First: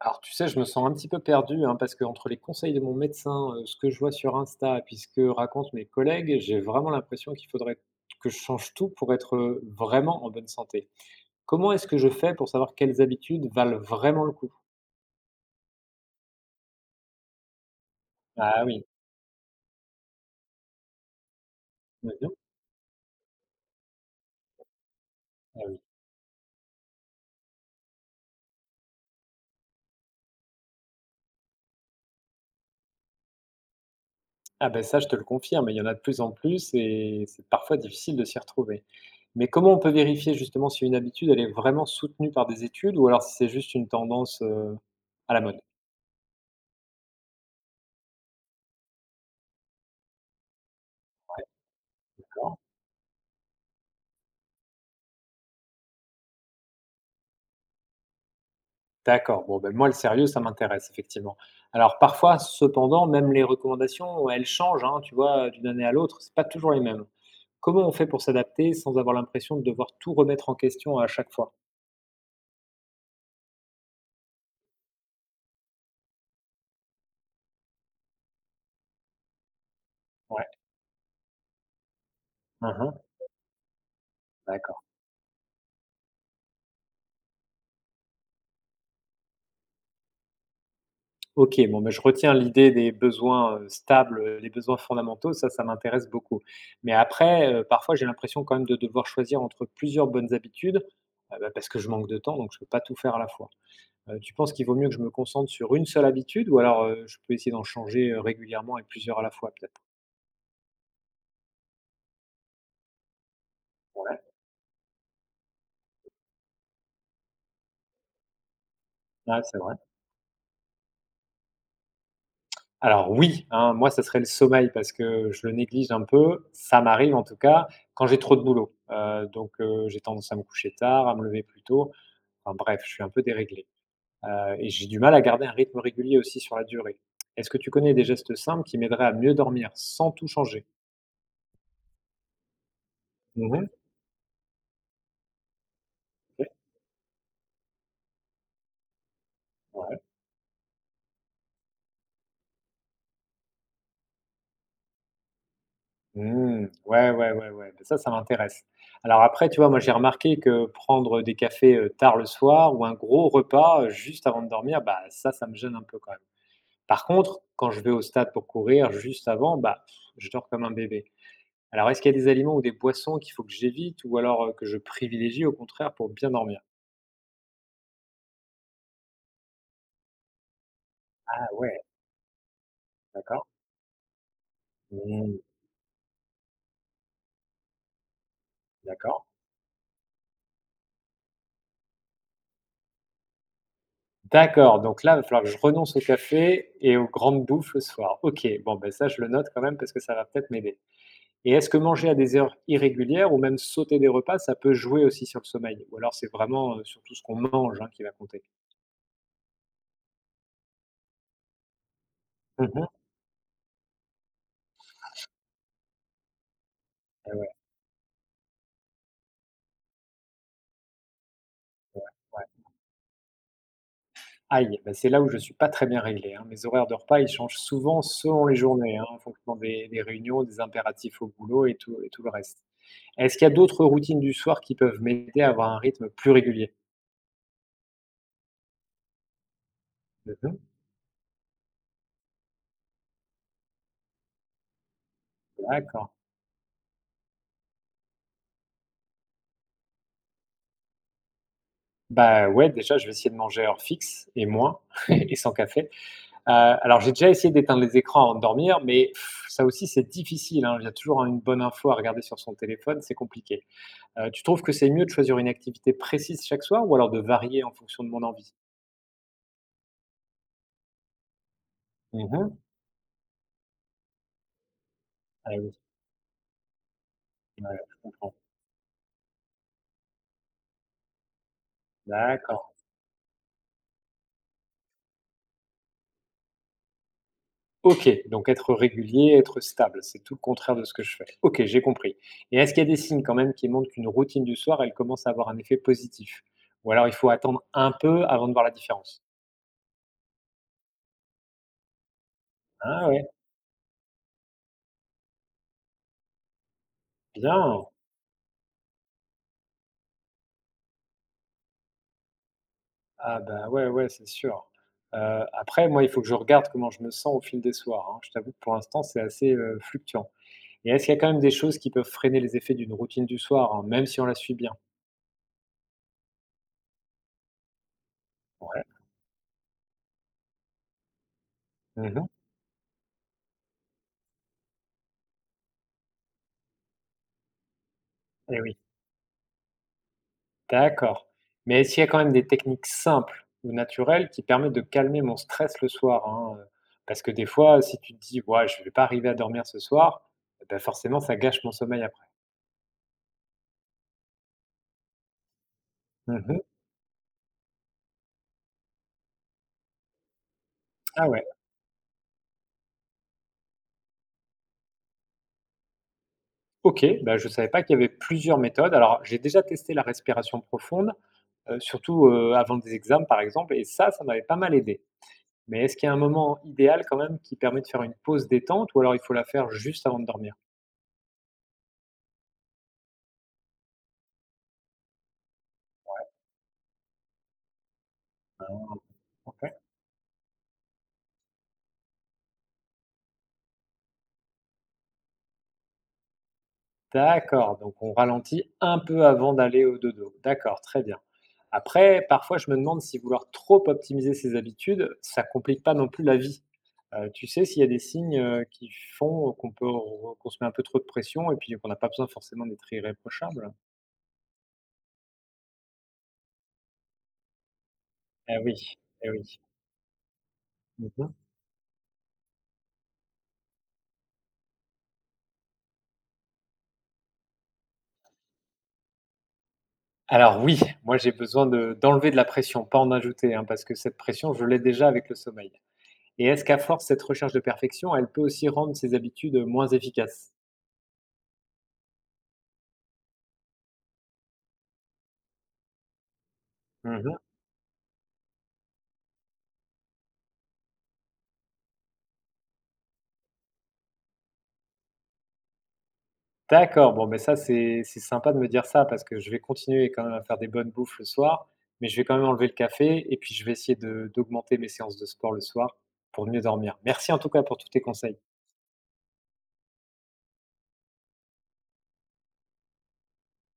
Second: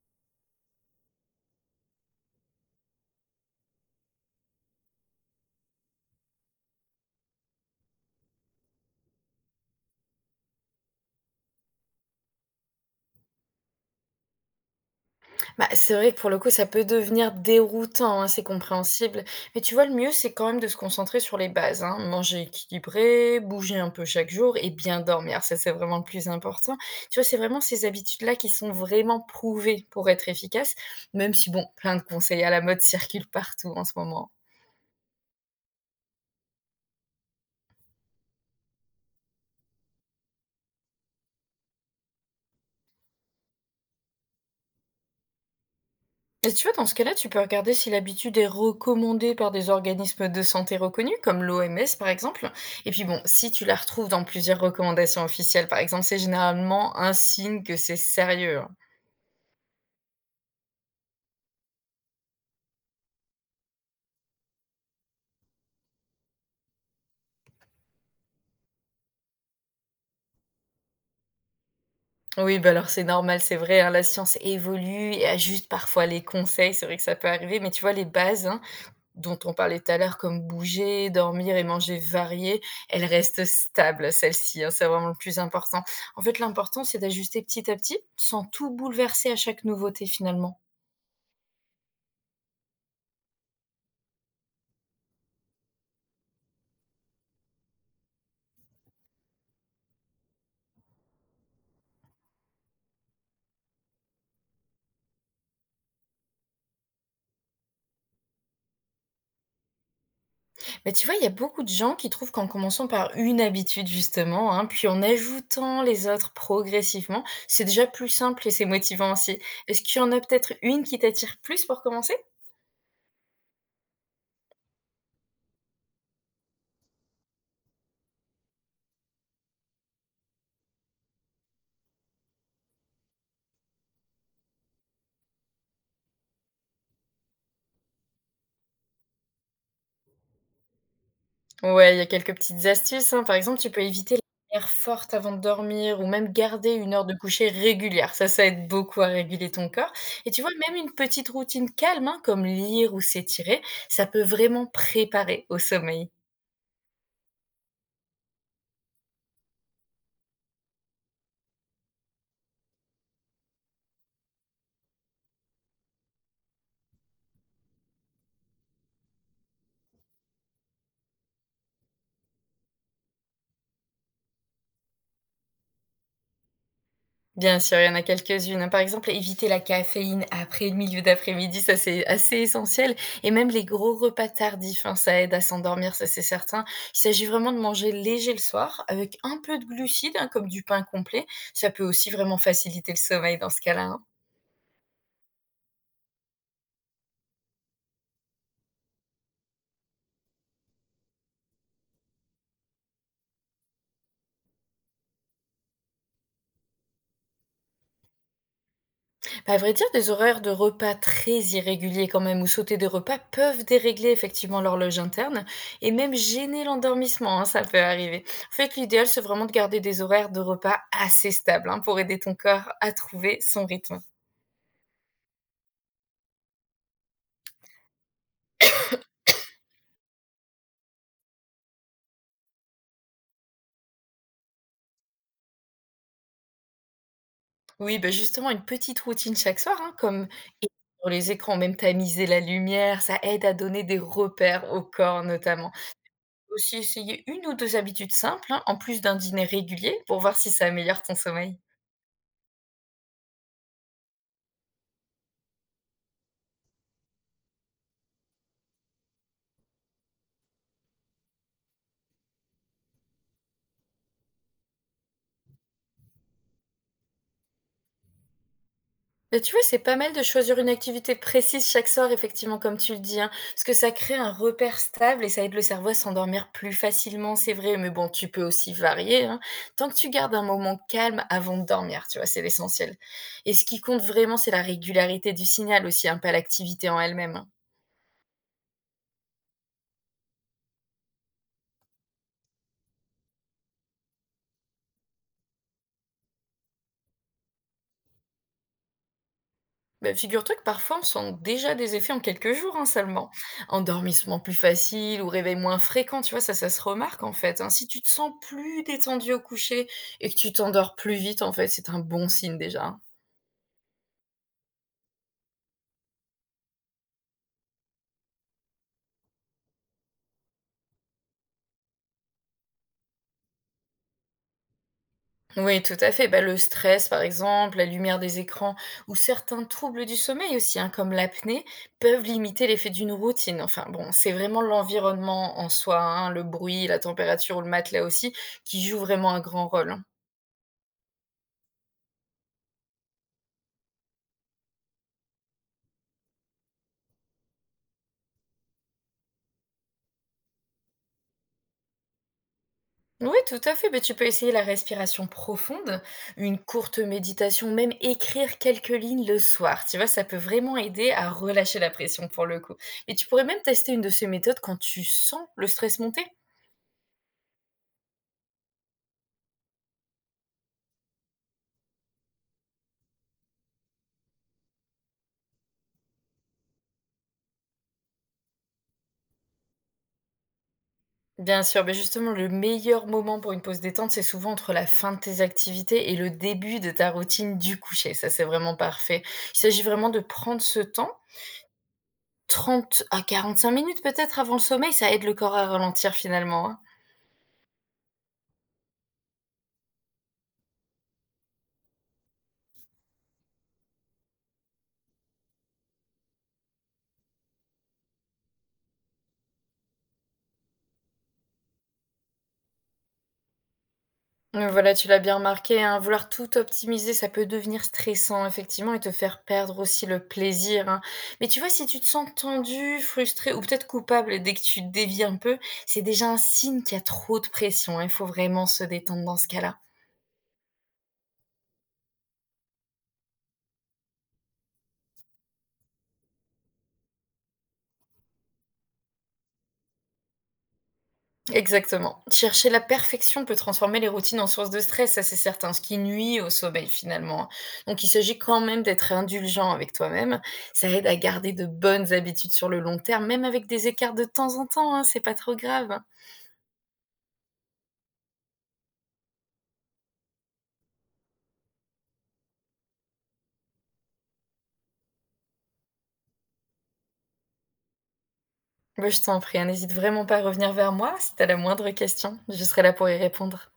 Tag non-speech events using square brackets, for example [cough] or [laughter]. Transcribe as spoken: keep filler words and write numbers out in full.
Alors tu sais, je me sens un petit peu perdu, hein, parce que entre les conseils de mon médecin, heu, ce que je vois sur Insta et puis ce que racontent mes collègues, j'ai vraiment l'impression qu'il faudrait que je change tout pour être, heu, vraiment en bonne santé. Comment est-ce que je fais pour savoir quelles habitudes valent vraiment le coup? Bah, c'est vrai que pour le coup, ça peut devenir déroutant, hein, c'est Ah oui, compréhensible. Mais tu vois, le mieux, c'est quand même de se concentrer sur les bases, hein. eh bien, Manger équilibré, bouger un peu chaque jour et bien dormir. Ça, ah c'est oui. vraiment le plus important. Tu vois, c'est vraiment ces habitudes-là qui sont vraiment prouvées pour être efficaces, même si, bon, plein de conseils à la mode circulent partout en ce moment. Hein. Ah beh, ça je te le confirme, il y en a de plus en plus et c'est parfois difficile de s'y retrouver. Mais comment on peut vérifier justement si une habitude, elle est vraiment soutenue par des études ou alors si c'est juste une tendance, heu, à la mode? Et tu vois, dans ce cas-là, tu peux regarder si l'habitude est recommandée par des organismes de santé reconnus, comme l'O M S par exemple. Et puis bon, si tu la retrouves dans plusieurs recommandations officielles, par exemple, c'est généralement un signe que c'est sérieux. Hein. D'accord. Bon, ben, moi, le sérieux, ça m'intéresse, effectivement. Alors, parfois, cependant, même les recommandations, elles changent, hein, tu vois, d'une année à l'autre, c'est pas toujours les mêmes. Comment on fait pour s'adapter sans avoir l'impression de devoir tout remettre en question à chaque fois? Oui, bah alors c'est normal, c'est vrai, hein, la science évolue et ajuste parfois les conseils, c'est vrai que ça peut arriver, mais tu vois, les bases, hein, dont on parlait tout à l'heure, comme Ouais. bouger, dormir et manger varié, Hein, hein. elle reste stable, celle-ci, hein, D'accord. c'est vraiment le plus important. En fait, l'important, c'est d'ajuster petit à petit, sans tout bouleverser à chaque nouveauté finalement. Ok, bon, ben, je retiens l'idée des besoins euh, stables, euh, les besoins fondamentaux, ça, ça m'intéresse beaucoup. Mais après, euh, parfois, j'ai l'impression quand même de devoir choisir entre plusieurs bonnes habitudes, euh, bah, parce que je manque de temps, donc je peux pas tout faire à la fois. Heu, tu penses qu'il vaut mieux que je me concentre sur une seule habitude ou alors, heu, je peux essayer d'en changer, heu, régulièrement et plusieurs à la fois peut-être? Mais tu vois, il y a beaucoup de gens qui trouvent qu'en commençant par une habitude Ouais. justement, hein, puis en ajoutant les autres progressivement, c'est déjà plus simple et c'est motivant aussi. Ouais, c'est vrai. Est-ce qu'il y en a peut-être une qui t'attire plus pour commencer? Alors oui, hein, moi ça serait le sommeil parce que je le néglige un peu. Ça m'arrive en tout cas quand j'ai trop de boulot, heu, donc heu, j'ai tendance à me coucher tard, à me lever plus tôt. Enfin bref, je suis un peu déréglé, heu et j'ai du mal à garder un rythme régulier aussi sur la durée. Est-ce que tu connais des gestes simples qui m'aideraient à mieux dormir sans tout changer? Ouais, il y a quelques petites astuces, hein. Par exemple, Mmh. tu peux éviter les lumières fortes avant de dormir ou même OK. garder une heure de coucher régulière. Ça, ça aide beaucoup à réguler ton corps. Ouais. Et tu vois, même une petite routine calme, hein, comme lire ou s'étirer, ça peut vraiment préparer au sommeil. Mmh. Ouais, ouais, ouais, ouais. Bah, ça, ça m'intéresse. Alors après, tu vois, moi, j'ai remarqué que prendre des cafés, heu, tard le soir ou un gros repas, heu, juste avant de dormir, bah, ça, ça me gêne un peu quand même. Par contre, quand je vais au stade pour courir juste avant, bah, pff, je dors comme un bébé. Alors est-ce qu'il y a des aliments ou des boissons qu'il faut que j'évite ou alors, heu, que je privilégie au contraire pour bien dormir? Bien sûr, il y en a quelques-unes. Par exemple, éviter la caféine après le milieu Ah d'après-midi, ça ouais, c'est assez essentiel. Et d'accord. même les gros repas tardifs, hein, ça aide Mmh, à s'endormir, ça c'est certain. Il s'agit vraiment de manger léger le soir, avec d'accord. un peu de glucides, hein, comme du pain complet. Ça peut aussi vraiment faciliter le sommeil dans ce cas-là. Hein. D'accord, donc là, il va falloir que je renonce au café et aux grandes bouffes le soir. OK, bon, ben ça, je le note quand même parce que ça va peut-être m'aider. Et est-ce que manger à des heures irrégulières ou même sauter des repas, ça peut jouer aussi sur le sommeil? Ou alors c'est vraiment, heu, surtout ce qu'on mange, hein, qui va compter? À vrai dire, des horaires de repas très irréguliers quand même, ou Mmh sauter mh. des repas peuvent dérégler effectivement l'horloge interne et même gêner l'endormissement, hein, Ouais, ça peut arriver. En fait, l'idéal, c'est vraiment de garder des horaires de repas assez stables hein, pour aider ton ouais. corps à trouver son rythme. Aïe, bah, c'est là où je suis pas très bien réglé, hein. Mes horaires de repas, ils changent souvent selon les journées, hein, en fonction des des réunions, des impératifs au boulot et tout et tout le reste. Est-ce qu'il y a d'autres routines du soir qui peuvent m'aider à avoir un rythme plus régulier? Oui, bah justement, une petite routine chaque soir, hein, comme Mmh. sur les écrans, même tamiser la lumière, ça aide à donner des repères au corps notamment. D'accord. Aussi, essayer une ou deux habitudes simples, hein, en plus d'un dîner régulier, pour voir si ça améliore ton sommeil. Bah, ouais, déjà, je vais essayer de manger à heure fixe et moins [laughs] et sans café. Euh, alors, j'ai déjà essayé d'éteindre les écrans avant de dormir, mais pff, ça aussi, c'est difficile, hein. Il y a toujours une bonne info à regarder sur son téléphone, c'est compliqué. Euh, tu trouves que c'est mieux de choisir une activité précise chaque soir ou alors de varier en fonction de mon envie? Bah, tu vois, c'est pas mal de choisir une activité précise chaque soir, Mhm. effectivement, comme tu le dis, hein, parce que ça crée un repère stable et ça Ah aide le oui, cerveau à s'endormir plus facilement, c'est ouais, vrai, mais je bon, tu comprends. peux aussi varier, hein, tant que tu gardes un moment calme avant de dormir, tu vois, c'est D'accord. l'essentiel. Et ce qui compte vraiment, c'est la régularité du signal aussi, hein, pas l'activité en elle-même. Hein. Ok, donc être régulier, être stable, c'est tout le contraire de ce que je fais. Ok, j'ai compris. Et est-ce qu'il y a des signes quand même qui montrent qu'une routine du soir, elle commence à avoir un effet positif? Ou alors il faut attendre un peu avant de voir la différence? Bah, figure-toi que parfois on sent déjà des effets en quelques jours hein, Ah ouais, seulement. Endormissement plus facile ou réveil moins fréquent, tu vois, ça, ça se remarque en fait. Hein. bien. Si tu te sens plus détendu au coucher et que tu t'endors plus vite, en fait, c'est un bon signe déjà. Hein. Ah bah, ouais, ouais, c'est sûr. Heu, après moi, il faut que je regarde comment je me sens au fil des soirs, hein. Je t'avoue que pour l'instant, c'est assez, heu, fluctuant. Et est-ce qu'il y a quand même des choses qui peuvent freiner les effets d'une routine du soir, hein, même si on la suit bien? Oui, tout à fait. Bah, le stress, par exemple, la lumière des écrans Ouais. ou certains troubles du sommeil aussi, hein, comme l'apnée, Mmh peuvent mh. limiter l'effet d'une routine. Enfin bon, c'est vraiment l'environnement en soi, hein, le bruit, la température ou le matelas aussi, Et oui, qui joue vraiment un grand rôle. Hein. d'accord. Mais est-ce qu'il y a quand même des techniques simples ou naturelles qui permettent de calmer mon stress le soir, hein, heu? Parce que des fois, si tu te dis: «Ouais, je ne vais pas arriver à dormir ce soir», et bah, forcément ça gâche mon sommeil après. Oui, tout à fait. Mais tu peux essayer la respiration profonde, une Mmh. courte méditation, même écrire quelques lignes le soir. Tu vois, ça peut vraiment aider Ah à ouais. relâcher la pression pour le coup. Et tu pourrais même tester une de ces méthodes quand tu sens le stress monter. OK, bah, je ne savais pas qu'il y avait plusieurs méthodes. Alors, j'ai déjà testé la respiration profonde, heu, surtout, heu, avant des examens, par exemple, et ça, ça m'avait pas mal aidé. Mais est-ce qu'il y a un moment idéal quand même qui permet de faire une pause détente ou alors il faut la faire juste avant de dormir? Bien sûr, mais justement, le meilleur moment pour une pause détente, c'est souvent entre la fin de tes activités et le début de ta routine du coucher. Ça, c'est vraiment parfait. Il OK. s'agit vraiment de prendre ce temps, trente à quarante-cinq minutes peut-être avant le sommeil, ça aide le corps à ralentir finalement. Hein. D'accord, donc on ralentit un peu avant d'aller au dodo. D'accord, très bien. Après, parfois, je me demande si vouloir trop optimiser ses habitudes, ça complique pas non plus la vie. Heu, tu sais s'il y a des signes, heu, qui font qu'on peut qu'on se met un peu trop de pression et puis qu'on n'a pas besoin forcément d'être irréprochable? Heu, voilà, tu l'as bien remarqué, hein, vouloir tout optimiser, ça peut devenir stressant Eh oui, effectivement et te eh faire oui. perdre aussi le plaisir, hein. Mmh. Mais tu vois, si tu te sens tendu, frustré ou peut-être coupable dès que tu dévies un peu, c'est déjà un signe qu'il y a trop de pression, hein, il faut vraiment se détendre dans ce cas-là. Alors oui, moi j'ai besoin de d'enlever de la pression, pas en ajouter, hein, parce que cette pression, je l'ai déjà avec le sommeil. Et est-ce qu'à force, cette recherche de perfection, elle peut aussi rendre ses habitudes, moins efficaces? Exactement. Chercher la perfection peut transformer les routines en source de stress, ça c'est certain, ce qui nuit au sommeil Mmh. finalement. Donc il s'agit quand même d'être indulgent avec toi-même. Ça aide à garder de bonnes habitudes sur le long terme, même avec des écarts de temps en temps, hein, c'est pas trop grave. D'accord, bon, mais ça, c'est c'est sympa de me dire ça parce que je vais continuer quand même à faire des bonnes bouffes le soir, mais je vais quand même enlever le café et puis je vais essayer de d'augmenter mes séances de sport le soir pour mieux dormir. Merci en tout cas pour tous tes conseils. Bah, je t'en prie, hein, n'hésite vraiment pas à revenir vers moi si t'as la moindre question. Je serai là pour y répondre.